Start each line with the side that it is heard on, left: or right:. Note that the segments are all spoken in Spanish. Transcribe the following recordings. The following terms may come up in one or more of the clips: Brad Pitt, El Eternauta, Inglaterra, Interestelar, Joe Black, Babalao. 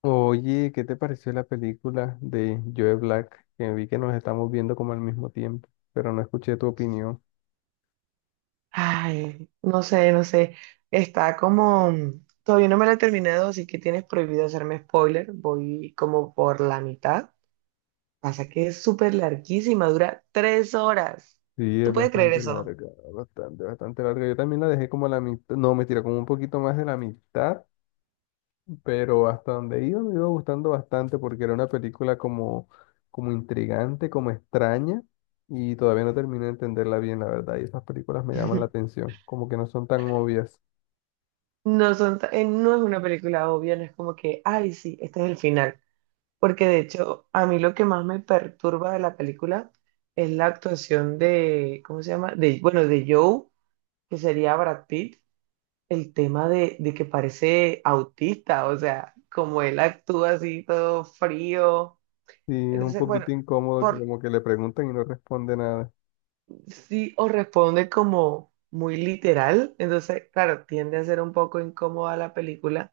left: Oye, ¿qué te pareció la película de Joe Black? Que vi que nos estamos viendo como al mismo tiempo, pero no escuché tu opinión.
right: Ay, no sé, no sé. Está como. Todavía no me la he terminado, así que tienes prohibido hacerme spoiler. Voy como por la mitad. Pasa que es súper larguísima, dura 3 horas.
left: Sí, es
right: ¿Tú puedes creer
left: bastante
right: eso?
left: larga, bastante, bastante larga. Yo también la dejé como a la mitad, no, me mentira, como un poquito más de la mitad, pero hasta donde iba me iba gustando bastante porque era una película como, como intrigante, como extraña, y todavía no terminé de entenderla bien, la verdad. Y esas películas me llaman la atención, como que no son tan obvias.
right: No es una película obvia, no es como que, ay, sí, este es el final. Porque de hecho, a mí lo que más me perturba de la película es la actuación de, ¿cómo se llama? De, bueno, de Joe, que sería Brad Pitt. El tema de que parece autista, o sea, como él actúa así todo frío.
left: Sí, es un
right: Entonces, bueno,
left: poquito incómodo que
right: por
left: como que le preguntan y no responde nada.
right: sí o responde como muy literal. Entonces, claro, tiende a ser un poco incómoda la película,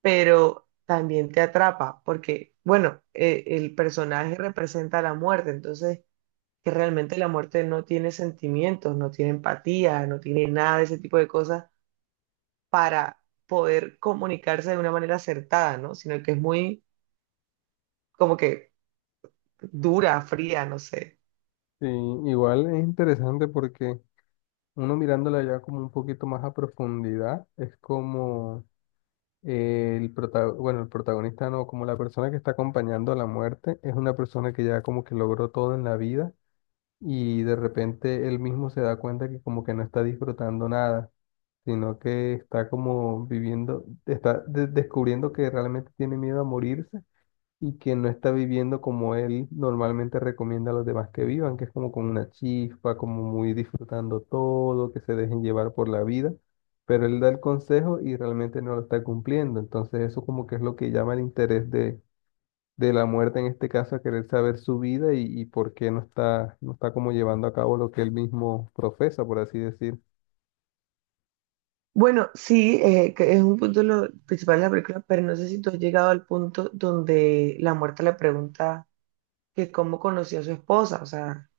right: pero también te atrapa, porque, bueno, el personaje representa la muerte. Entonces, que realmente la muerte no tiene sentimientos, no tiene empatía, no tiene nada de ese tipo de cosas, poder comunicarse de una manera acertada, ¿no? Sino que es muy como que dura, fría, no sé.
left: Sí, igual es interesante porque uno mirándola ya como un poquito más a profundidad, es como el bueno, el protagonista no, como la persona que está acompañando a la muerte, es una persona que ya como que logró todo en la vida y de repente él mismo se da cuenta que como que no está disfrutando nada, sino que está como viviendo, está descubriendo que realmente tiene miedo a morirse y que no está viviendo como él normalmente recomienda a los demás que vivan, que es como con una chispa, como muy disfrutando todo, que se dejen llevar por la vida, pero él da el consejo y realmente no lo está cumpliendo. Entonces eso como que es lo que llama el interés de la muerte en este caso, a querer saber su vida y por qué no está, no está como llevando a cabo lo que él mismo profesa, por así decir.
right: Bueno, sí, que es un punto lo principal de la película, pero no sé si tú has llegado al punto donde la muerta le pregunta que cómo conoció a su esposa. O sea,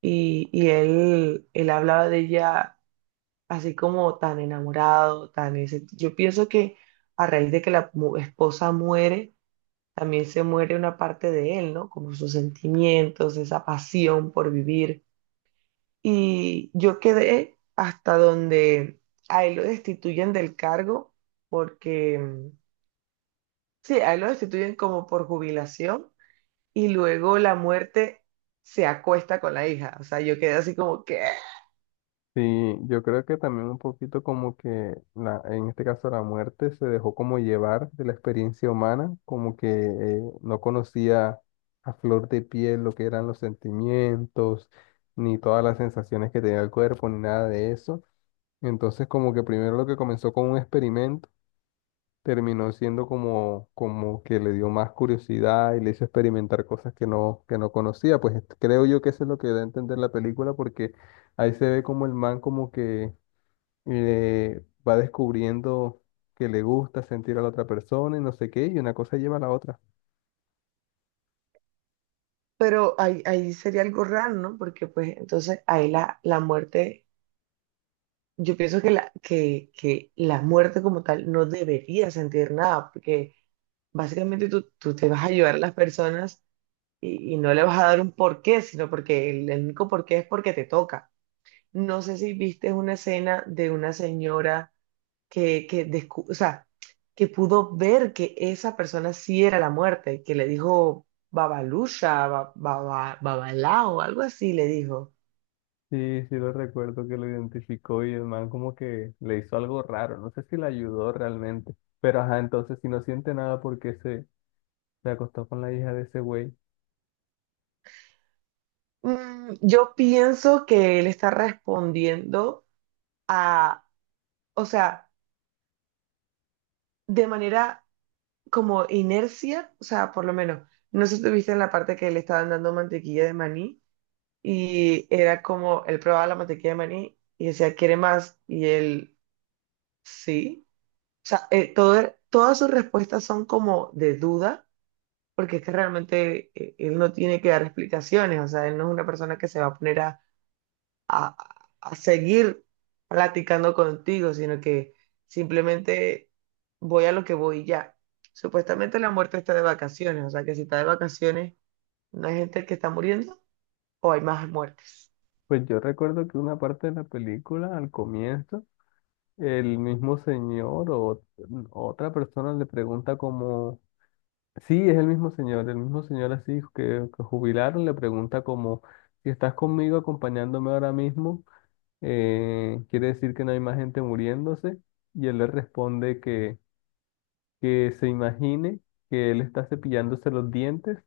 right: y él hablaba de ella así como tan enamorado, tan ese. Yo pienso que a raíz de que la esposa muere, también se muere una parte de él, ¿no? Como sus sentimientos, esa pasión por vivir. Y yo quedé hasta donde a él lo destituyen del cargo porque, sí, a él lo destituyen como por jubilación. Y luego la muerte se acuesta con la hija. O sea, yo quedé así como que,
left: Sí, yo creo que también un poquito como que la, en este caso la muerte se dejó como llevar de la experiencia humana, como que no conocía a flor de piel lo que eran los sentimientos, ni todas las sensaciones que tenía el cuerpo, ni nada de eso. Entonces como que primero lo que comenzó con un experimento terminó siendo como, como que le dio más curiosidad y le hizo experimentar cosas que no conocía. Pues creo yo que eso es lo que da a entender la película porque ahí se ve como el man como que va descubriendo que le gusta sentir a la otra persona y no sé qué, y una cosa lleva a la otra.
right: pero ahí, ahí sería algo raro, ¿no? Porque pues entonces ahí la, la muerte, yo pienso que la muerte como tal no debería sentir nada, porque básicamente tú te vas a ayudar a las personas y no le vas a dar un porqué, sino porque el único porqué es porque te toca. No sé si viste una escena de una señora o sea, que pudo ver que esa persona sí era la muerte, que le dijo Babalusha, Babalao, algo así le dijo.
left: Sí, sí lo recuerdo que lo identificó y el man como que le hizo algo raro, no sé si le ayudó realmente, pero ajá, entonces si no siente nada porque se acostó con la hija de ese güey.
right: Yo pienso que él está respondiendo a, o sea, de manera como inercia. O sea, por lo menos, no sé si tuviste en la parte que le estaban dando mantequilla de maní. Y era como, él probaba la mantequilla de maní y decía, ¿quiere más? Y él, sí. O sea, todas sus respuestas son como de duda, porque es que realmente, él no tiene que dar explicaciones. O sea, él no es una persona que se va a poner a, a seguir platicando contigo, sino que simplemente voy a lo que voy y ya. Supuestamente la muerte está de vacaciones, o sea, que si está de vacaciones, ¿no hay gente que está muriendo o hay más muertes?
left: Pues yo recuerdo que una parte de la película, al comienzo, el mismo señor o otra persona le pregunta como. Sí, es el mismo señor así que jubilaron, le pregunta como, si estás conmigo acompañándome ahora mismo, quiere decir que no hay más gente muriéndose, y él le responde que se imagine que él está cepillándose los dientes,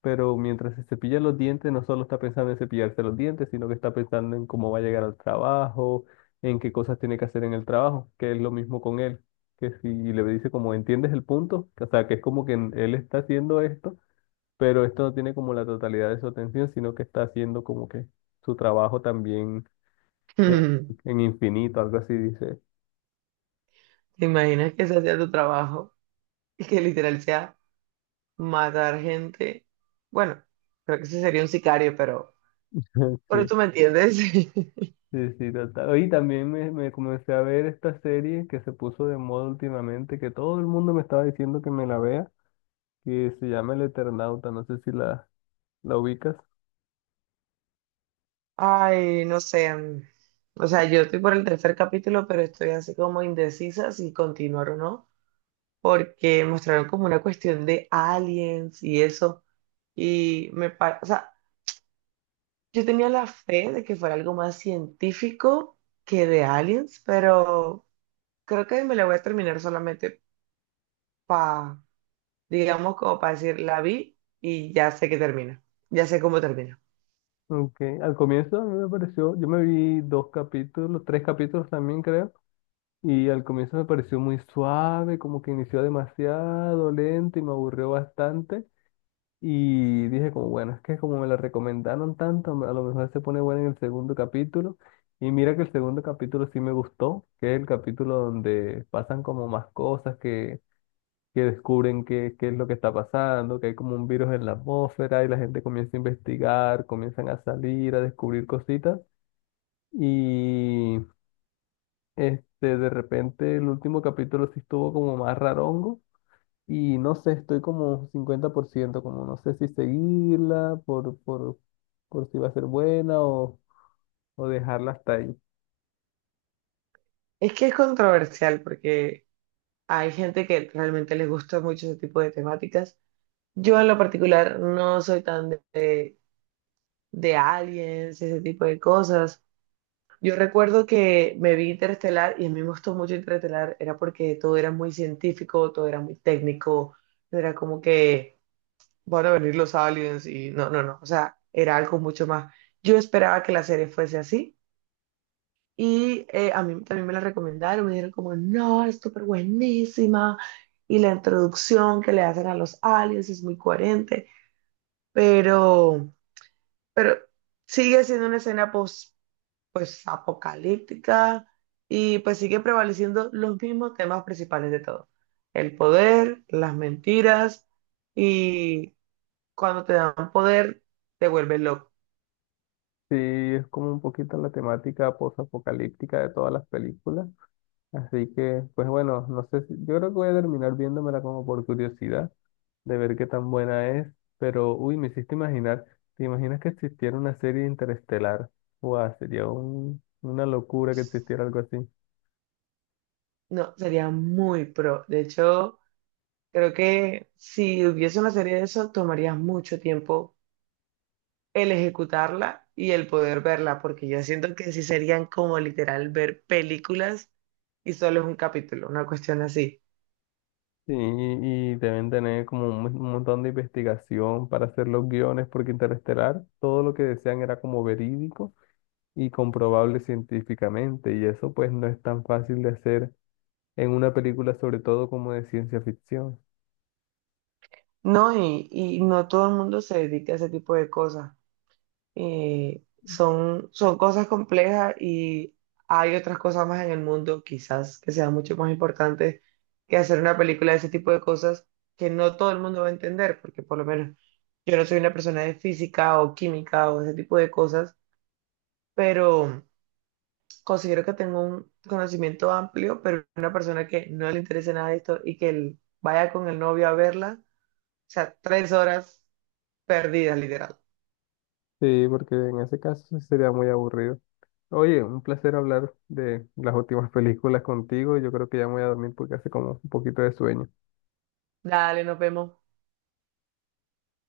left: pero mientras se cepilla los dientes no solo está pensando en cepillarse los dientes, sino que está pensando en cómo va a llegar al trabajo, en qué cosas tiene que hacer en el trabajo, que es lo mismo con él, que si le dice como, ¿entiendes el punto? O sea, que es como que él está haciendo esto pero esto no tiene como la totalidad de su atención, sino que está haciendo como que su trabajo también en, en infinito, algo así dice.
right: ¿Te imaginas que ese sea tu trabajo y que literal sea matar gente? Bueno, creo que ese sería un sicario, pero, pero
left: Sí,
right: tú me entiendes.
left: sí, sí, total. Y también me comencé a ver esta serie que se puso de moda últimamente, que todo el mundo me estaba diciendo que me la vea, que se llama El Eternauta, no sé si la ubicas.
right: Ay, no sé. O sea, yo estoy por el tercer capítulo, pero estoy así como indecisa si continuar o no, porque mostraron como una cuestión de aliens y eso. O sea, yo tenía la fe de que fuera algo más científico que de aliens, pero creo que me la voy a terminar solamente para, digamos, como para decir, la vi y ya sé que termina, ya sé cómo termina.
left: Aunque al comienzo a mí me pareció, yo me vi dos capítulos, tres capítulos también creo. Y al comienzo me pareció muy suave, como que inició demasiado lento y me aburrió bastante. Y dije como, bueno, es que como me la recomendaron tanto, a lo mejor se pone buena en el segundo capítulo. Y mira que el segundo capítulo sí me gustó, que es el capítulo donde pasan como más cosas, que descubren qué, qué es lo que está pasando, que hay como un virus en la atmósfera y la gente comienza a investigar, comienzan a salir, a descubrir cositas. Y este, de repente el último capítulo sí estuvo como más rarongo y no sé, estoy como 50%, como no sé si seguirla por si va a ser buena o dejarla hasta ahí.
right: Es que es controversial porque hay gente que realmente les gusta mucho ese tipo de temáticas. Yo en lo particular no soy tan de aliens, ese tipo de cosas. Yo recuerdo que me vi Interestelar y a mí me gustó mucho Interestelar, era porque todo era muy científico, todo era muy técnico. No era como que van a venir los aliens y no, no, no, o sea, era algo mucho más. Yo esperaba que la serie fuese así. Y a mí también me la recomendaron, me dijeron como, no, es súper buenísima. Y la introducción que le hacen a los aliens es muy coherente, pero, pero, sigue siendo una escena post, pues apocalíptica. Y pues sigue prevaleciendo los mismos temas principales de todo. El poder, las mentiras, y cuando te dan poder te vuelves loco.
left: Sí, es como un poquito la temática posapocalíptica de todas las películas. Así que, pues bueno, no sé yo creo que voy a terminar viéndomela como por curiosidad, de ver qué tan buena es, pero uy, me hiciste imaginar, ¿te imaginas que existiera una serie interestelar? Guau, sería una locura que existiera algo así.
right: No, sería muy pro. De hecho. Creo que si hubiese una serie de eso, tomaría mucho tiempo el ejecutarla y el poder verla, porque yo siento que sí serían como literal ver películas y solo es un capítulo, una cuestión así.
left: Sí, y deben tener como un, un montón de investigación para hacer los guiones, porque Interestelar, todo lo que decían era como verídico y comprobable científicamente, y eso pues no es tan fácil de hacer en una película, sobre todo como de ciencia ficción.
right: No, y no todo el mundo se dedica a ese tipo de cosas. Son cosas complejas, y hay otras cosas más en el mundo, quizás, que sean mucho más importantes que hacer una película de ese tipo de cosas que no todo el mundo va a entender, porque por lo menos yo no soy una persona de física o química o ese tipo de cosas, pero considero que tengo un conocimiento amplio, pero una persona que no le interese nada de esto y que él vaya con el novio a verla, o sea, 3 horas perdidas, literal.
left: Sí, porque en ese caso sí sería muy aburrido. Oye, un placer hablar de las últimas películas contigo. Yo creo que ya me voy a dormir porque hace como un poquito de sueño.
right: Dale, nos vemos.